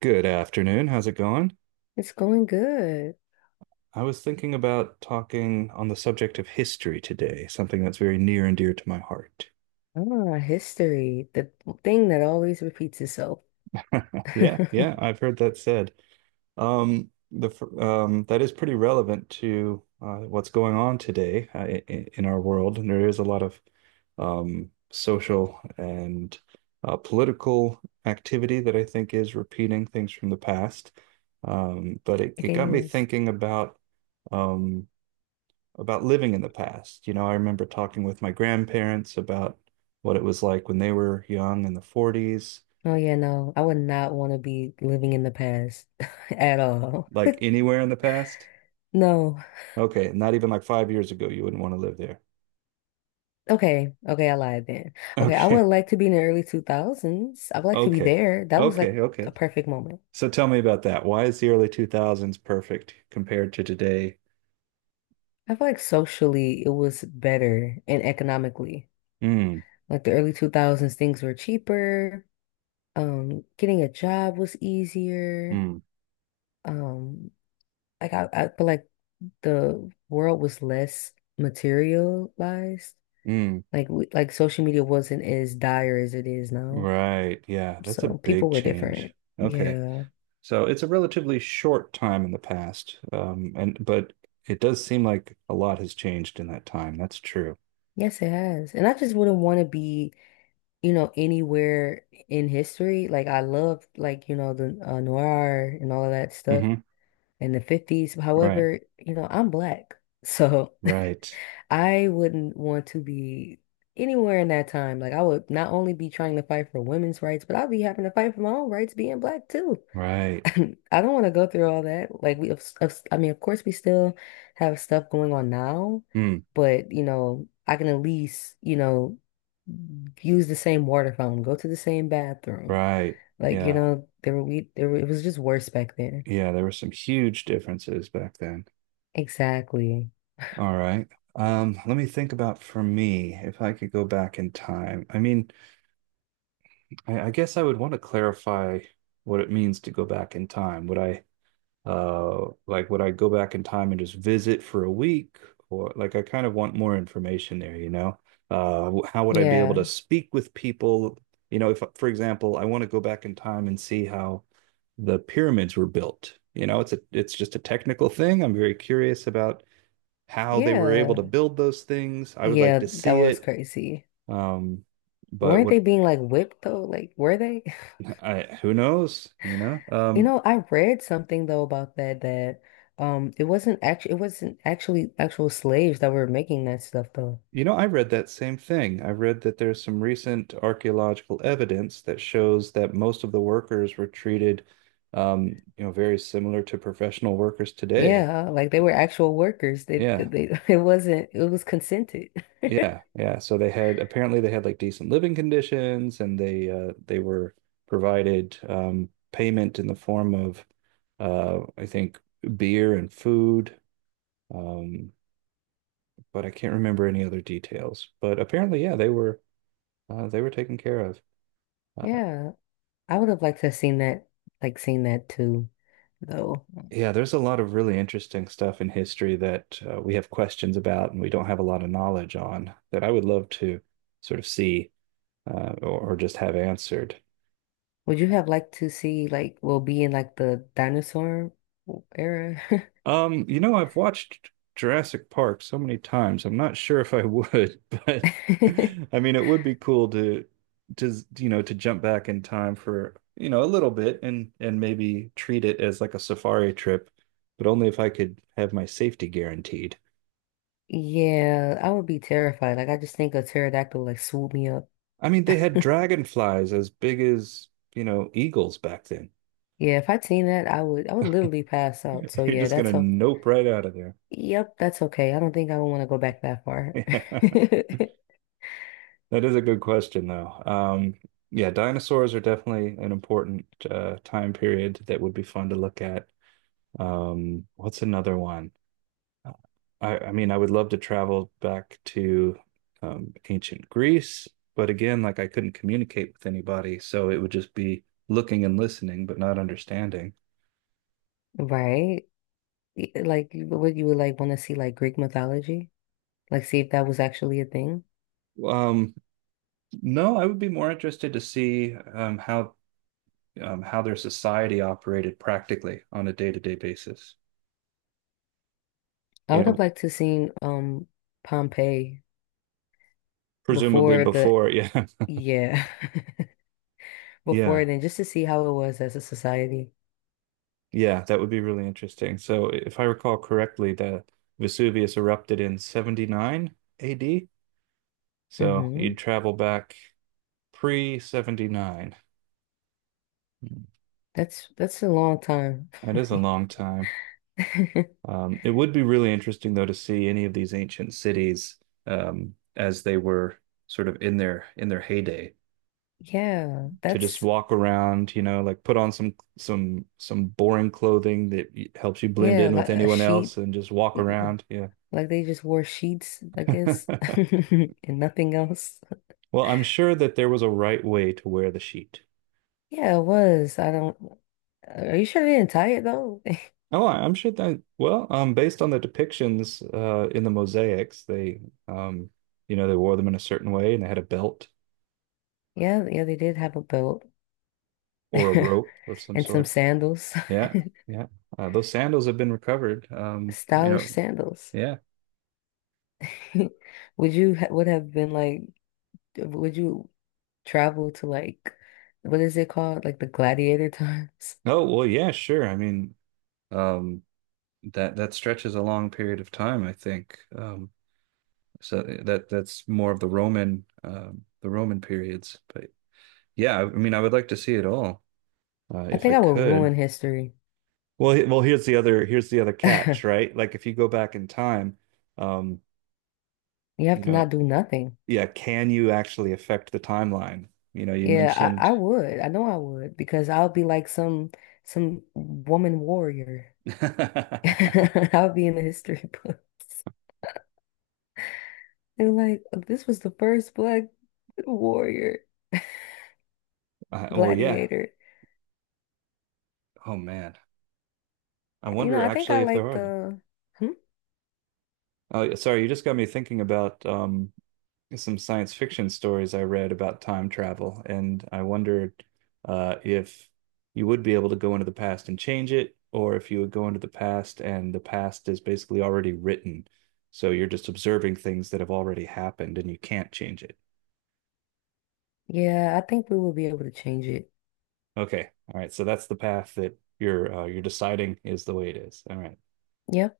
Good afternoon. How's it going? It's going good. I was thinking about talking on the subject of history today, something that's very near and dear to my heart. Ah, history, the thing that always repeats itself. Yeah, yeah, I've heard that said. That is pretty relevant to what's going on today, in our world, and there is a lot of social and political activity that I think is repeating things from the past. Um, but it, It it got me is. thinking about, Um, about living in the past. You know, I remember talking with my grandparents about what it was like when they were young in the 40s, Oh yeah, no, I would not want to be living in the past at all. like anywhere in the past. No. Okay, not even like 5 years ago, you wouldn't want to live there. Okay, okay, I lied then. Okay, I Okay, would like to be in the early 2000s. I would like to be okay, there. That was like okay. a perfect moment. So tell me about that. Why is the early 2000s perfect compared to today? I feel like socially it was better and economically. Mm, Like the early 2000s, things were cheaper. Getting a job was easier. mm, Um, Like I feel like the world was less materialized. mm. Like social media wasn't as dire as it is now. Right. Yeah, that's a So big people were change. different. Okay. Yeah. So it's a relatively short time in the past, and but it does seem like a lot has changed in that time. That's true. Yes, it has. And I just wouldn't want to be, you know, anywhere in history. Like I love, like, you know, the noir and all of that stuff Hmm. in the 50s. Right, However, you know, I'm black. So right, I wouldn't want to be anywhere in that time. Like I would not only be trying to fight for women's rights, but I'd be having to fight for my own rights being black too. right. I don't want to go through all that. Like we, of s- I mean, of course we still have stuff going on now, Hmm. but you know, I can at least, you know, use the same water fountain, go to the same bathroom. Right. Like, you Yeah, know, there were we there were, it was just worse back then. yeah. There were some huge differences back then. Exactly. All right. Let me think. About for me, if I could go back in time. I mean, I guess I would want to clarify what it means to go back in time. Would I? Like would I go back in time and just visit for a week? Or like I kind of want more information there, you know? How would I be able to Yeah. speak with people? You know, if for example, I want to go back in time and see how the pyramids were built. You know, it's just a technical thing. I'm very curious about how they were able to Yeah. build those things. I would like Yeah, to that see was it. crazy. Um, but Weren't they what? being like whipped though? Like, were they? I Who knows, you know? You know, I read something though about that it wasn't actually actual slaves that were making that stuff though. You know, I read that same thing. I read that there's some recent archaeological evidence that shows that most of the workers were treated, um, you know, very similar to professional workers today. Yeah, like they were actual workers. They they, Yeah, they it wasn't, it was consented. Yeah. So they had, apparently they had like decent living conditions, and they, they were provided, payment in the form of, I think, beer and food. Um, but I can't remember any other details. But apparently, yeah, they were, they were taken care of. Uh, Yeah, I would have liked to have seen that, like seen that too though. Yeah, there's a lot of really interesting stuff in history that, we have questions about and we don't have a lot of knowledge on that I would love to sort of see, or just have answered. Would you have liked to see like, well, be in like the dinosaur era? You know, I've watched Jurassic Park so many times. I'm not sure if I would, but I mean, it would be cool to, to jump back in time for, a little bit, and maybe treat it as like a safari trip, but only if I could have my safety guaranteed. Yeah, I would be terrified. Like I just think a pterodactyl like swoop me up. I mean, they had dragonflies as big as, you know, eagles back then. Yeah, if I'd seen that, I would literally pass out. So You're yeah, just gonna that's okay. nope right out of there. Yep, that's okay. I don't think I would want to go back that far. Yeah, that is a good question, though. Yeah, dinosaurs are definitely an important, time period that would be fun to look at. What's another one? Uh, I mean, I would love to travel back to, ancient Greece, but again, like I couldn't communicate with anybody, so it would just be looking and listening, but not understanding. Right? Like what you would like want to see, like Greek mythology? Like see if that was actually a thing. Um, No, I would be more interested to see, how their society operated practically on a day-to-day basis. I You would have know, liked to seen, um, Pompeii presumably before the, before. Yeah. yeah, before Yeah. then, just to see how it was as a society. Yeah. That would be really interesting. So if I recall correctly, the Vesuvius erupted in 79 AD. So Hmm. you'd travel back pre-79. That's a long time. That is a long time. It would be really interesting though to see any of these ancient cities, as they were sort of in their heyday. Yeah, To just that's walk around, you know, like put on some, boring clothing that helps you blend yeah, in like with a anyone else sheep. and just walk around. Yeah. Like they just wore sheets, I guess, and nothing else. Well, I'm sure that there was a right way to wear the sheet. Yeah, it was. I don't. Are you sure they didn't tie it though? Oh, I'm sure that, well, based on the depictions, in the mosaics, they, um, you know, they wore them in a certain way and they had a belt Yeah, yeah, they did have a belt or a rope of some and some sort. sandals, Yeah. Yeah. Those sandals have been recovered. You stylish know, sandals. yeah. Would you ha Would have been like, would you travel to like, what is it called? Like the gladiator times? Oh, well, yeah, sure. I mean, um, that that stretches a long period of time, I think. So that that's more of the Roman, the Roman periods. But yeah, I mean, I would like to see it all, I if I think I would could. ruin history. Well, here's the other, here's the other catch, right? Like if you go back in time, um, You have you to not know, do nothing. yeah, can you actually affect the timeline? You know, you Yeah, I, mentioned, I would. I know I would because I'll be like some woman warrior. uh, I'll be in the history books. They're like, "Oh, this was the first black warrior, well, yeah. gladiator." Oh man, I You know, wonder I think actually I if there like are. the, hmm? Oh, sorry, you just got me thinking about, some science fiction stories I read about time travel, and I wondered, if you would be able to go into the past and change it, or if you would go into the past and the past is basically already written. So you're just observing things that have already happened and you can't change it. Yeah, I think we will be able to change it. Okay. All right. So that's the path that you're, you're deciding is the way it is. All right. Yep.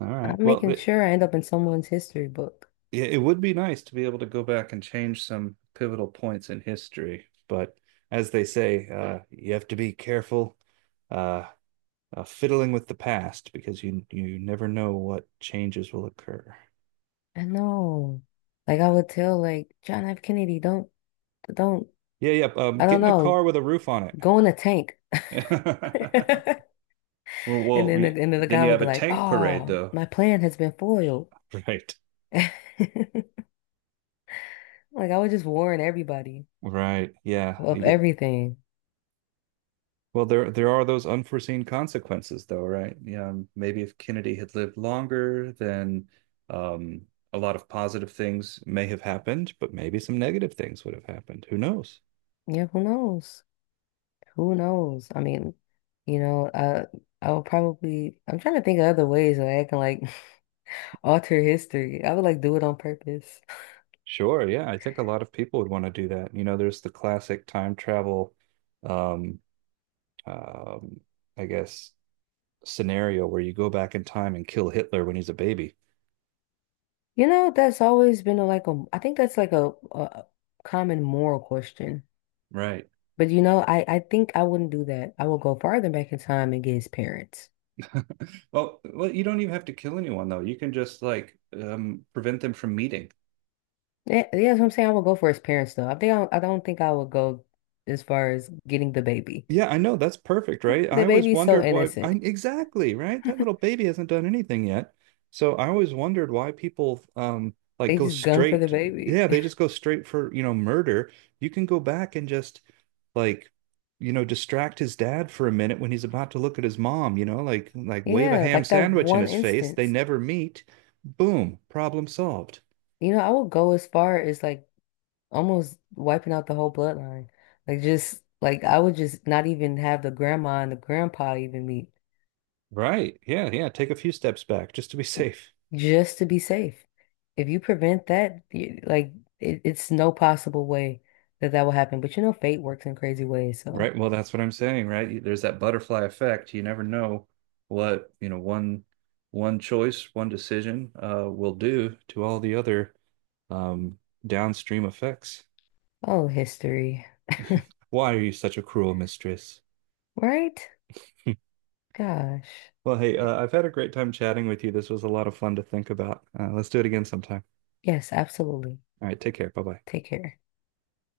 All right. I'm Well, making sure I end up in someone's history book. yeah, it would be nice to be able to go back and change some pivotal points in history, but as they say, you have to be careful, uh, fiddling with the past because you never know what changes will occur. I know. Like I would tell like John F. Kennedy, don't, Yeah, yeah. I Get don't in a know, car with a roof on go in a tank. it. Or well, we, and then the then guy you would have be a like, tank parade, "Oh, though. my plan has been foiled." Right. Like I would just warn everybody Right. Yeah, you of get. everything. Well, there are those unforeseen consequences, though, right? Yeah, maybe if Kennedy had lived longer, then, a lot of positive things may have happened, but maybe some negative things would have happened. Who knows? Yeah, who knows? Who knows? I mean, you know, I would probably. I'm trying to think of other ways that I can like alter history. I would like do it on purpose. Sure, yeah, I think a lot of people would want to do that. You know, there's the classic time travel, um, um, I guess, scenario where you go back in time and kill Hitler when he's a baby. You know, that's always been a, like a. I think that's like a common moral question. Right. But you know, I think I wouldn't do that. I would go farther back in time and get his parents. Well, well, you don't even have to kill anyone though. You can just like, prevent them from meeting. Yeah, yeah, that's what I'm saying. I would go for his parents though. I think I don't think I would go as far as getting the baby. Yeah, I know. That's perfect, right? The I always baby's so wondered why I, innocent. exactly, right? That little baby hasn't done anything yet. So I always wondered why people, like They go just gun for the straight. baby. Yeah, they just go straight for, you know, murder. You can go back and just like, you know, distract his dad for a minute when he's about to look at his mom, you know, like, wave a Yeah, ham like that sandwich in one his face. They instance. never meet. Boom, problem solved. You know, I would go as far as like almost wiping out the whole bloodline. Like just like I would just not even have the grandma and the grandpa even meet, Right. Yeah, yeah. Take a few steps back just to be safe. just to be safe. If you prevent that, you, like it's no possible way that that will happen. But you know, fate works in crazy ways, so. Right. Well, that's what I'm saying, right? There's that butterfly effect. You never know what, you know, one choice, one decision, will do to all the other, um downstream effects. Oh, history, Why are you such a cruel mistress? right? Gosh. Well, hey, I've had a great time chatting with you. This was a lot of fun to think about. Let's do it again sometime. Yes, absolutely. All right, take care. Bye-bye. Take care.